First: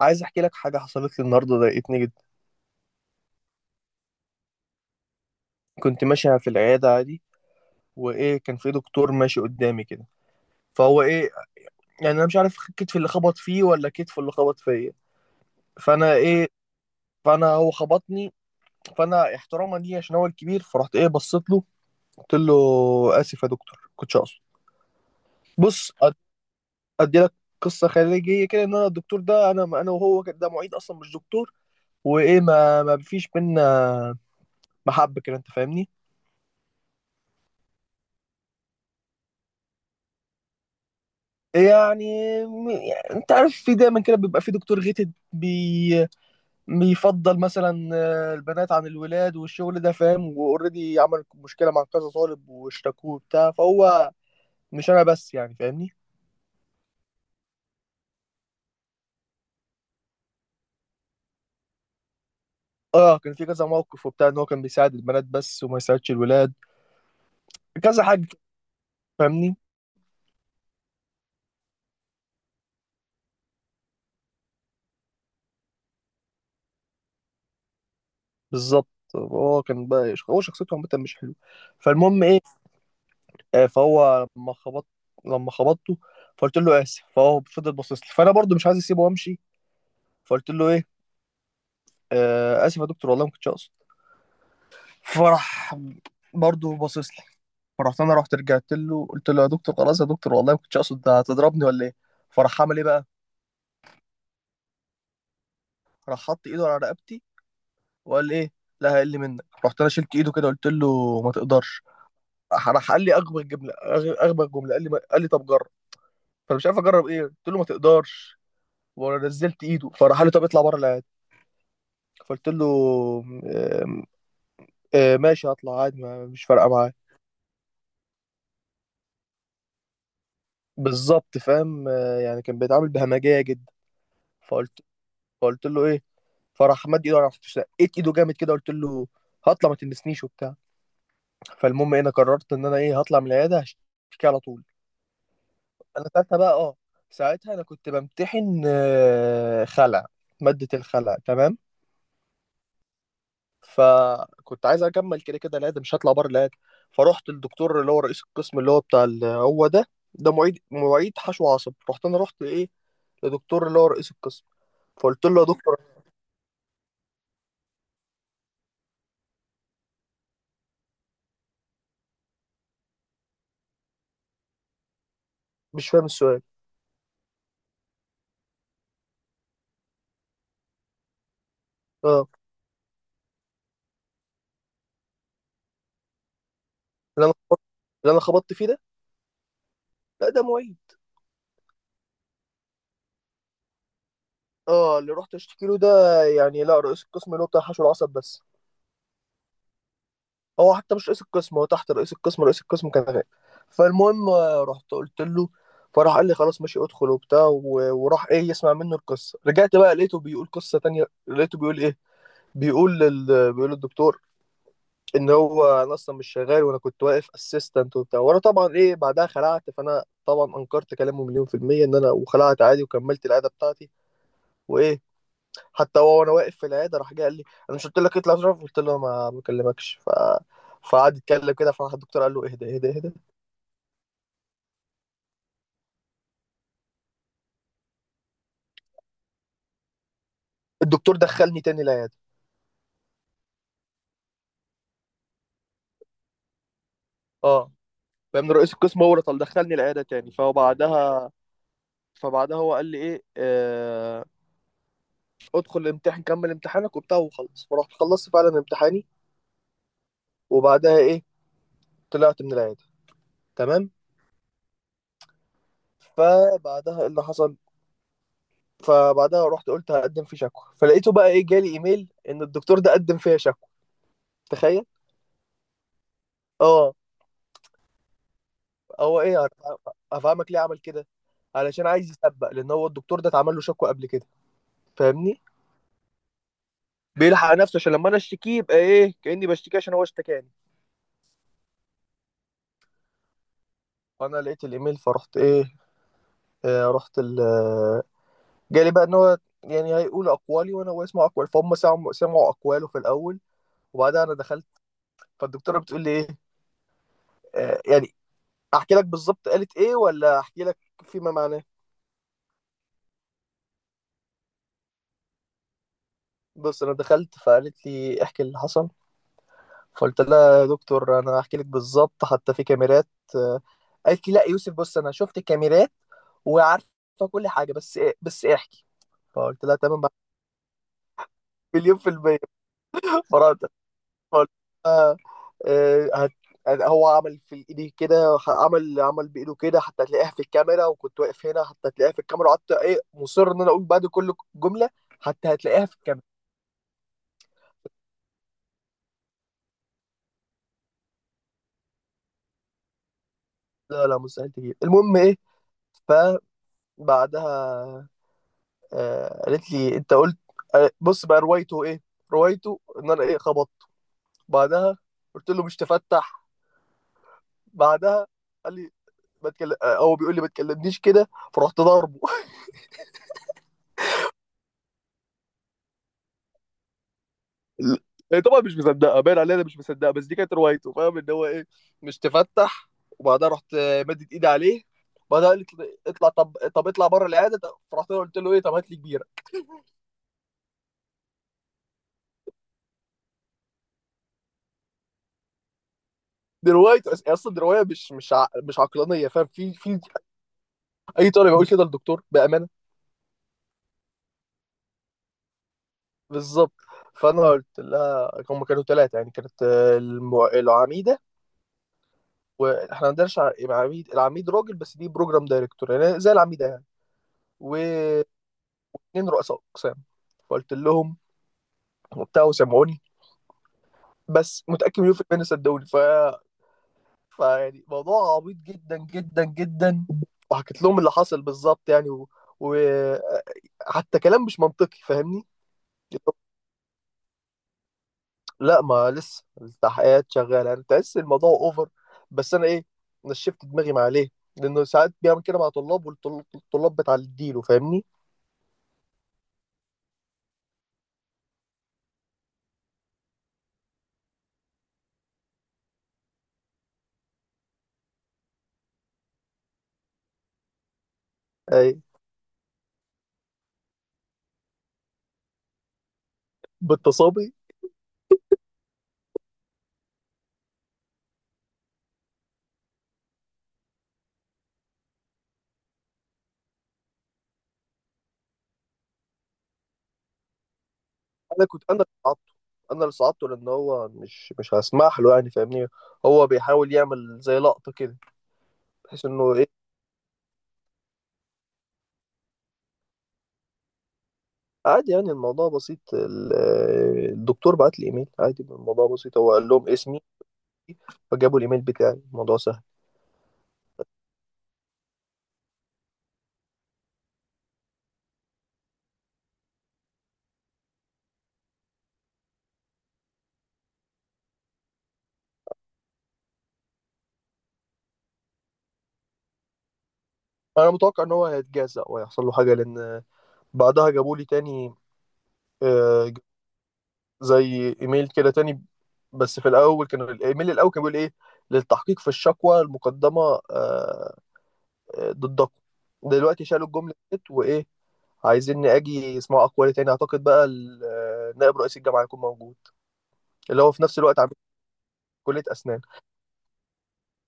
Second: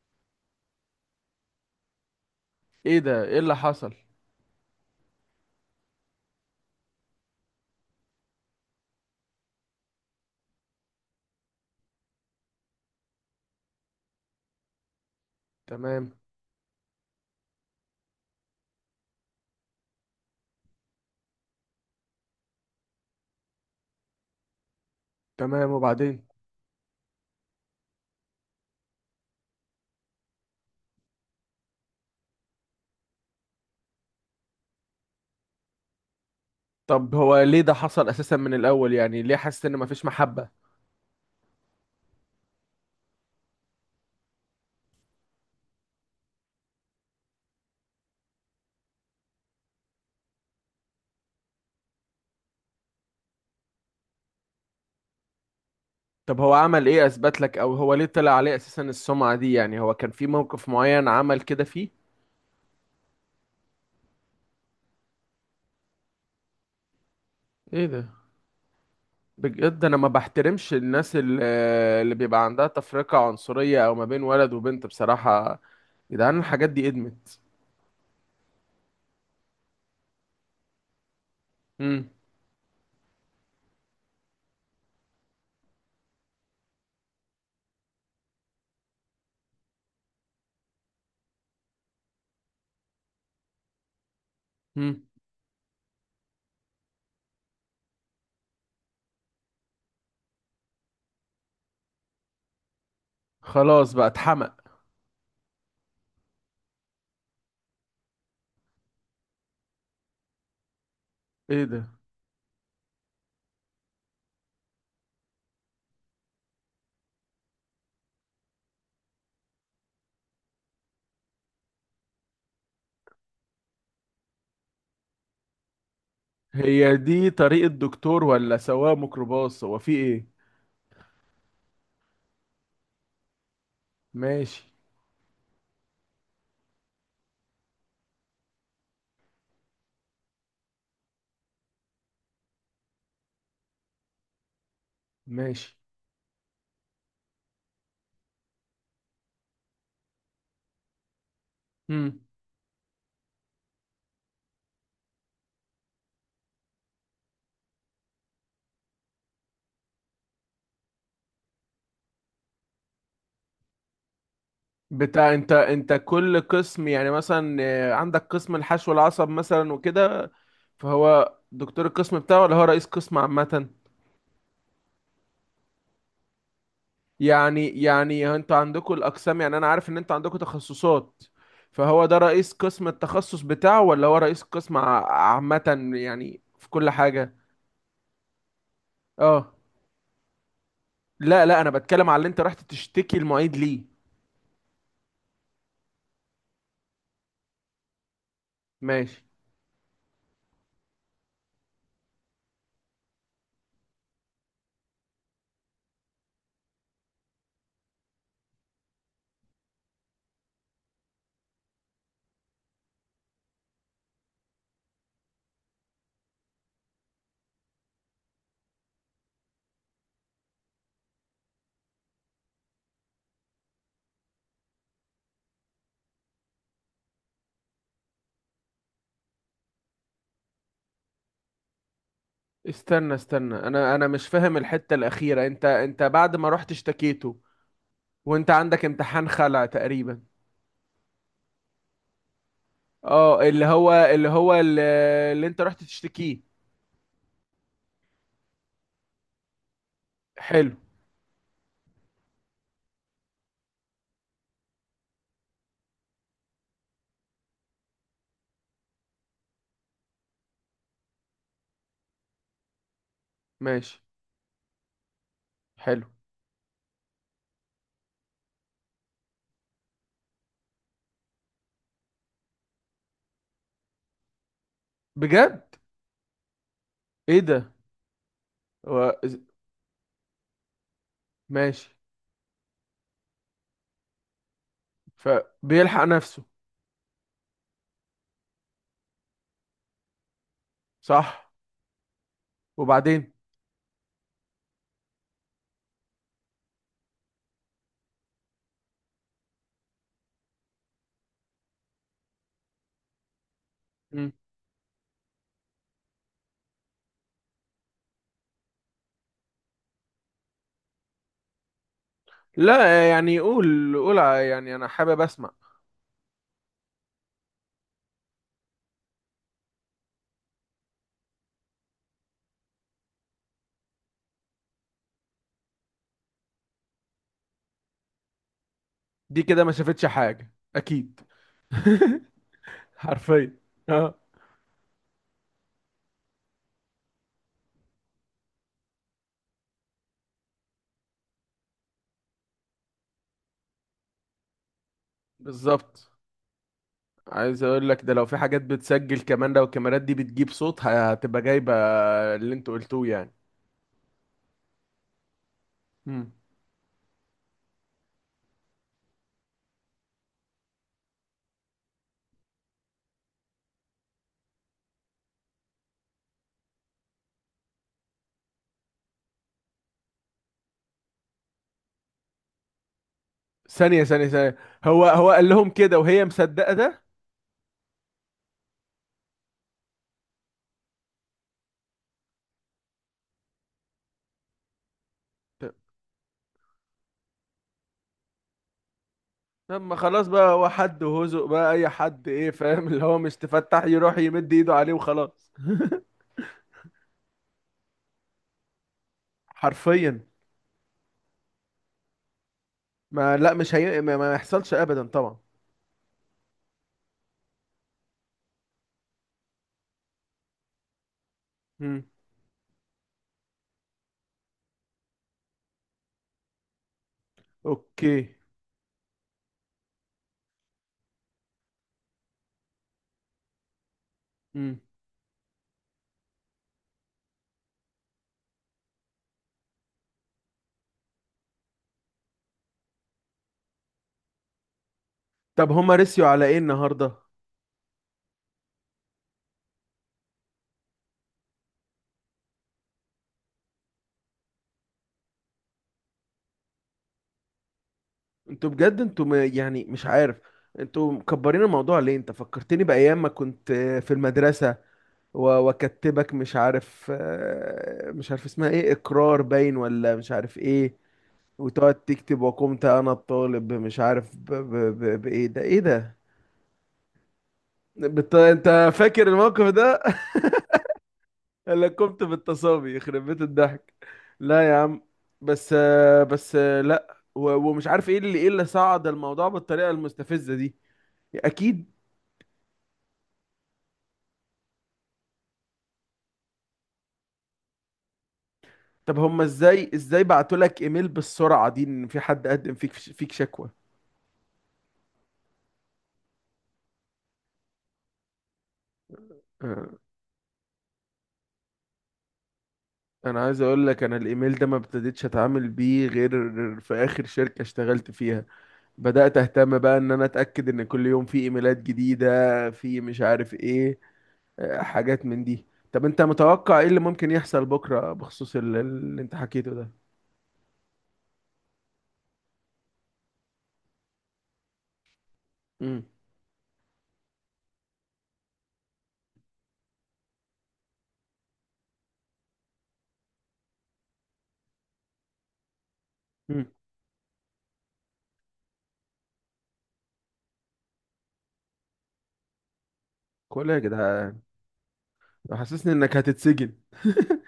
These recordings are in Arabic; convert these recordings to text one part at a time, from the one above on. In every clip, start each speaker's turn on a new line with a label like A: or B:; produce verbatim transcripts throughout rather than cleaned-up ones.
A: عايز احكي لك حاجه حصلت لي النهارده ضايقتني جدا.
B: ايه ده؟ ايه اللي حصل؟
A: كنت ماشي في العياده عادي، وايه كان في دكتور ماشي قدامي كده. فهو ايه، يعني انا مش عارف كتفي اللي خبط فيه ولا كتفه اللي خبط فيا.
B: تمام.
A: فانا ايه، فانا هو خبطني. فانا احتراما ليه عشان هو الكبير، فرحت ايه بصيت له قلت له: اسف يا دكتور، كنتش اقصد.
B: تمام،
A: بص أد-
B: وبعدين؟
A: ادي لك قصه خارجيه كده، ان انا الدكتور ده، انا انا وهو كده، ده معيد اصلا مش دكتور. وايه، ما ما فيش بينا محبه كده، انت فاهمني.
B: طب هو ليه ده حصل اساسا من الاول؟ يعني ليه حاسس ان مفيش محبة؟
A: يعني م- يعني انت عارف، في دايما كده بيبقى في دكتور غيتد بي. بيفضل مثلا آه، البنات عن الولاد والشغل ده، فاهم. واوريدي عمل مشكله مع كذا طالب واشتكوه وبتاع. فهو مش انا بس، يعني فاهمني.
B: طب هو عمل ايه اثبت لك؟ او هو ليه طلع عليه اساسا السمعة دي؟ يعني هو كان في موقف معين عمل كده فيه؟
A: اه، كان في كذا موقف وبتاع، ان هو كان بيساعد البنات بس وما يساعدش الولاد.
B: ايه
A: كذا
B: ده؟
A: حاجه، فاهمني.
B: بجد انا ما بحترمش الناس ال- اللي بيبقى عندها تفرقة عنصرية او ما بين ولد وبنت. بصراحة يا جدعان، الحاجات دي ادمت.
A: بالظبط. هو كان بقى، هو شخصيته عامه مش حلوه.
B: امم.
A: فالمهم ايه، آه، فهو لما خبطت لما خبطته فقلت له اسف. فهو فضل باصص لي، فانا برضو مش عايز اسيبه وامشي. فقلت له ايه: آه، اسف يا دكتور، والله ما كنتش اقصد.
B: امم.
A: فراح برضه باصص لي. فرحت انا، رحت رجعت له قلت له: يا دكتور، خلاص يا دكتور، والله ما كنتش اقصد. ده هتضربني ولا ايه؟ فراح عمل ايه بقى،
B: خلاص بقى، اتحمق؟
A: راح حط ايده على رقبتي وقال ايه: لا هيقل منك. رحت انا شلت ايده كده، قلت له: ما
B: ايه
A: تقدرش.
B: ده؟
A: راح راح قال لي اغبى جمله، أغ- اغبى جمله قال لي ما- قال لي: طب جرب. فانا مش عارف اجرب ايه، قلت له: ما تقدرش. ونزلت ايده. فراح قال لي: طب اطلع بره العيادة. فقلت له: آم، آم، ماشي، هطلع عادي، ما- مش فارقه معايا.
B: هي دي طريقة دكتور ولا سواق ميكروباص؟ هو في ايه؟
A: بالظبط فاهم، آه، يعني كان بيتعامل بهمجيه جدا.
B: ماشي.
A: فقلت فقلت له ايه. فراح مد ايده، راح شقيت ايده جامد كده، قلت له: هطلع، ما تلمسنيش وبتاع. فالمهم إيه، انا قررت ان انا ايه هطلع من العياده، هشتكي على طول.
B: ماشي.
A: انا ساعتها بقى اه، ساعتها انا كنت بمتحن آه، خلع، ماده الخلع، تمام.
B: امم.
A: فكنت عايز اكمل كده كده العياده، مش هطلع بره العياده. فرحت الدكتور اللي هو رئيس القسم، اللي هو بتاع ال- هو ده. ده معيد، معيد حشو عصب. رحت انا، رحت ايه لدكتور اللي هو رئيس القسم. فقلت
B: بتاع،
A: له: يا
B: انت
A: دكتور،
B: انت كل قسم، يعني مثلا آه، عندك قسم الحشو العصب مثلا وكده. فهو دكتور القسم بتاعه، ولا هو رئيس قسم عامة؟
A: مش فاهم السؤال.
B: يعني يعني انتوا عندكم الأقسام، يعني أنا عارف إن انتوا عندكم تخصصات. فهو ده
A: اه
B: رئيس قسم التخصص بتاعه، ولا هو رئيس قسم ع- عامة، يعني في كل
A: اللي
B: حاجة؟
A: انا اللي انا خبطت فيه ده.
B: اه.
A: لا ده معيد.
B: لا لا، أنا بتكلم على اللي انت رحت تشتكي المعيد ليه.
A: اه اللي رحت اشتكي له ده، يعني لا، رئيس القسم اللي هو بتاع حشو العصب بس.
B: ماشي.
A: هو حتى مش رئيس القسم، هو تحت رئيس القسم. رئيس القسم كان غايب. فالمهم آه، رحت قلت له. فراح قال لي: خلاص ماشي ادخل وبتاع. و- وراح ايه يسمع منه القصه. رجعت بقى لقيته بيقول قصه تانية، لقيته بيقول ايه، بيقول لل... بيقول للدكتور ان هو انا اصلا مش شغال، وانا كنت واقف اسيستنت وبتاع. وانا طبعا ايه، بعدها خلعت. فانا طبعا انكرت كلامه مليون في المية ان انا، وخلعت عادي وكملت العياده بتاعتي. وايه، حتى هو، وانا واقف في العياده، راح جه قال لي: انا مش قلت لك اطلع؟ اشرف قلت له: ما بكلمكش. ف فقعد يتكلم كده. فراح الدكتور قال له: اهدى اهدى اهدى.
B: استنى استنى، أنا أنا مش فاهم الحتة الأخيرة. انت انت بعد ما رحت اشتكيته، وانت عندك امتحان خلع تقريبا؟
A: الدكتور دخلني تاني العياده،
B: اه، اللي هو اللي هو اللي, اللي انت رحت تشتكيه.
A: اه، فاهم، رئيس القسم هو اللي طل دخلني العياده تاني.
B: حلو.
A: فبعدها فبعدها هو قال لي ايه: آه... ادخل الامتحان كمل امتحانك وبتاع وخلص. فرحت خلصت فعلا امتحاني، وبعدها ايه طلعت من العياده. تمام.
B: ماشي. حلو.
A: فبعدها ايه اللي حصل، فبعدها رحت قلت: هقدم في شكوى. فلقيته بقى ايه جالي ايميل، ان الدكتور ده قدم فيها شكوى. تخيل.
B: بجد؟
A: اه،
B: ايه ده؟ هو
A: هو
B: إز-
A: ايه، هف- هفهمك ليه عمل كده. علشان
B: ماشي.
A: عايز يسبق، لان هو الدكتور ده اتعمل له شكوى قبل كده، فاهمني.
B: فبيلحق نفسه.
A: بيلحق نفسه عشان لما انا اشتكيه يبقى ايه، كاني بشتكيه عشان هو اشتكاني.
B: صح. وبعدين؟
A: فانا لقيت الايميل، فرحت ايه. آه رحت ال آه، جالي بقى ان هو يعني هيقول اقوالي، وانا هو يسمع اقوال. فهم سمعوا، سمعوا اقواله في الاول، وبعدها
B: مم.
A: انا دخلت. فالدكتوره بتقول لي ايه: آه، يعني احكي لك بالظبط قالت ايه، ولا احكي لك فيما معناه.
B: لا، يعني قول قول، ع- يعني انا حابب اسمع.
A: بص انا دخلت، فقالت لي: احكي اللي حصل. فقلت لها: يا دكتور انا هحكي لك بالظبط، حتى في كاميرات. آه، قالت لي: لا يوسف، بص انا شفت الكاميرات وعارفه كل حاجه، بس إيه بس إيه، احكي.
B: دي كده
A: فقلت
B: ما
A: لها: تمام،
B: شافتش حاجة. اكيد.
A: مليون في المية
B: حرفيا.
A: فرحت
B: اه.
A: فقلت لها، آه، هت... يعني هو عمل في ايدي كده، عمل عمل بايده كده، حتى تلاقيها في الكاميرا، وكنت واقف هنا حتى تلاقيها في الكاميرا. وقعدت ايه مصر ان انا اقول بعد كل جمله: حتى هتلاقيها في
B: بالظبط.
A: الكاميرا.
B: عايز اقول لك ده، لو في حاجات بتسجل كمان، لو الكاميرات دي بتجيب صوت هتبقى جايبة اللي انت قلتوه يعني.
A: لا لا مستحيل تجيب. المهم ايه،
B: مم.
A: فبعدها آه قالت لي: انت قلت. آه بص بقى روايته ايه، روايته ان انا ايه خبطت. بعدها قلت له: مش تفتح. بعدها قال لي: ما تكلم آه، هو بيقول لي ما تكلمنيش كده. فرحت ضاربه.
B: ثانية ثانية ثانية، هو هو قال لهم كده وهي مصدقة ده؟
A: هي طبعا مش مصدقه، باين عليها إنها مش مصدقه، بس دي كانت روايته، فاهم، ان هو ايه: مش تفتح. وبعدها رحت آه، مدت ايدي عليه. بعدها قالت لي: اطلع، طب طب اطلع بره العياده. طب- فرحت له قلت له ايه: طب هات لي كبيره.
B: طب ما خلاص بقى، هو حد وهزق بقى اي حد، ايه فاهم؟ اللي هو مش تفتح يروح يمد ايده عليه وخلاص.
A: دي روايه أص- اصلا، دي روايه مش مش ع... مش عقلانيه، فاهم. في في
B: حرفيا.
A: اي طالب يقول كده للدكتور بامانه.
B: ما لا، مش هي، ما ما يحصلش ابدا طبعا.
A: بالظبط. فانا قلت لها: هم كانوا ثلاثه، يعني كانت آه، المع... العميده،
B: مم.
A: واحنا ما عندناش ع- عميد، العميد راجل، بس دي بروجرام دايركتور يعني زي العميده يعني، واثنين
B: اوكي.
A: رؤساء اقسام. فقلت لهم وبتاع، وسمعوني. بس
B: مم.
A: متأكد مليون في المية إن صدقوني. ف فيعني موضوع عبيط جدا جدا جدا. وحكيت لهم اللي حصل بالظبط يعني، و... و... حتى كلام مش منطقي فاهمني.
B: طب هما رسيوا على ايه النهارده؟
A: لا ما لسه التحقيقات شغاله. انا تحس الموضوع اوفر، بس انا ايه نشفت دماغي مع ليه لانه ساعات بيعمل كده مع طلاب والطلاب بتعديله، فاهمني.
B: انتوا بجد، انتوا ما- يعني مش عارف، انتوا مكبرين الموضوع ليه؟ انت فكرتني بايام ما كنت في المدرسه، و- واكتبك مش عارف، آه، مش عارف اسمها ايه، اقرار باين ولا مش عارف ايه،
A: اي
B: وتقعد تكتب. وقمت انا الطالب مش عارف ب... ب... ب... بايه ده، ايه ده،
A: بالتصابي.
B: بت... انت فاكر الموقف ده؟ انا قمت بالتصابي، يخرب بيت الضحك. لا يا عم. بس. بس. لا، و... ومش عارف ايه اللي، ايه اللي صعد الموضوع بالطريقه المستفزه دي.
A: انا كنت،
B: اكيد.
A: انا اللي صعدته، انا اللي صعدته لان هو مش مش هسمح له يعني فاهمني. هو بيحاول يعمل زي لقطه كده،
B: طب
A: بحيث
B: هما
A: انه ايه.
B: ازاي، ازاي بعتوا لك ايميل بالسرعه دي ان في حد قدم فيك فيك شكوى؟
A: عادي يعني الموضوع بسيط. ال- الدكتور بعت لي ايميل، عادي الموضوع بسيط، هو قال لهم
B: آه،
A: اسمي، فجابوا الايميل بتاعي، الموضوع سهل.
B: انا عايز اقول لك، انا الايميل ده ما ابتديتش اتعامل بيه غير في اخر شركة اشتغلت فيها. بدأت أهتم بقى إن أنا أتأكد إن كل يوم في إيميلات جديدة، في مش عارف إيه، آه، حاجات من دي. طب أنت متوقع إيه اللي ممكن يحصل بكرة بخصوص ال- اللي أنت حكيته ده؟
A: انا متوقع ان هو هيتجزأ وهيحصل له حاجه، لان بعدها جابوا لي تاني
B: امم.
A: آه، زي ايميل كده تاني. بس في الاول كان الايميل الاول كان بيقول ايه: للتحقيق في الشكوى المقدمه آه، آه، ضدكم. دلوقتي
B: امم.
A: شالوا الجمله ديت، وايه عايزين اجي اسمعوا اقوالي تاني. اعتقد بقى ال- آه، نائب رئيس الجامعه هيكون موجود،
B: كل يا
A: اللي هو في نفس الوقت
B: جدعان.
A: كلية
B: حاسسني
A: أسنان.
B: إنك هتتسجن.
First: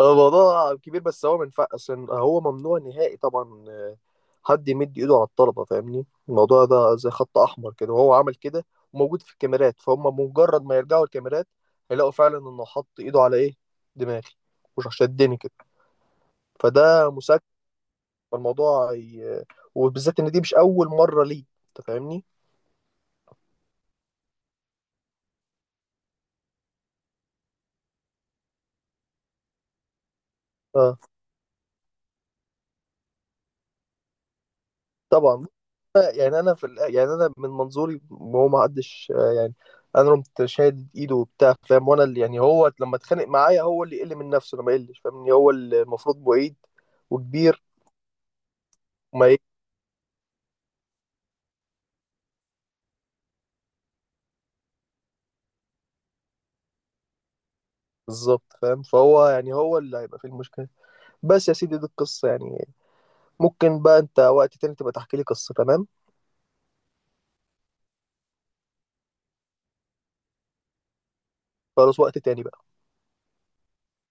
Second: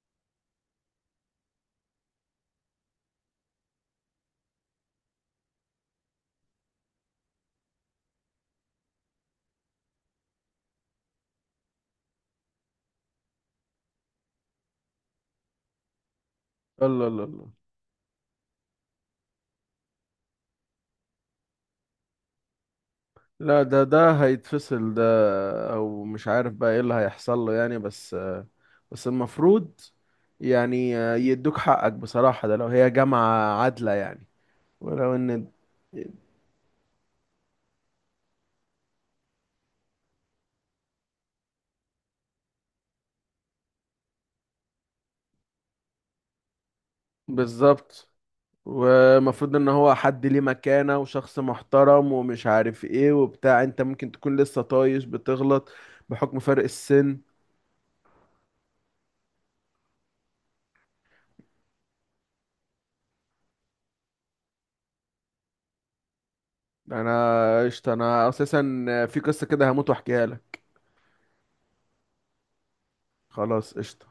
A: الموضوع كبير بس هو منفع، عشان هو ممنوع نهائي طبعا آه، حد يمد إيده على الطلبة، فاهمني. الموضوع ده زي خط أحمر كده، وهو عمل كده، وموجود في الكاميرات. فهم مجرد ما يرجعوا الكاميرات هيلاقوا فعلا إنه حط إيده على إيه، دماغي، مش شدني كده،
B: الله
A: فده
B: الله
A: مسك.
B: الله.
A: فالموضوع ي... وبالذات إن دي مش أول مرة ليه، أنت فاهمني؟
B: لا، ده ده هيتفصل ده. أو مش عارف بقى إيه اللي هيحصل له يعني. بس، بس المفروض يعني
A: آه.
B: آه، يدوك حقك بصراحة. ده لو هي جامعة عادلة يعني. ولو
A: طبعا.
B: إن.
A: يعني انا في ال- يعني انا من منظوري هو ما حدش آه، يعني انا قمت شادد ايده وبتاع، فاهم، وانا اللي يعني هو لما اتخانق معايا هو اللي يقل من نفسه، انا ما يقلش، فاهمني. هو اللي المفروض بعيد وكبير
B: بالظبط.
A: وما يقل.
B: ومفروض ان هو حد ليه مكانة وشخص محترم، ومش عارف ايه وبتاع. انت ممكن تكون لسه طايش بتغلط، بحكم فرق السن.
A: بالظبط فاهم. فهو يعني هو اللي هيبقى في المشكله. بس يا سيدي دي القصه يعني. ممكن بقى انت وقت تاني تبقى تحكي لي قصه. تمام.
B: انا قشطة. انا اساسا في قصة كده هموت واحكيها لك.
A: خلاص، وقت تاني بقى.
B: خلاص، قشطة.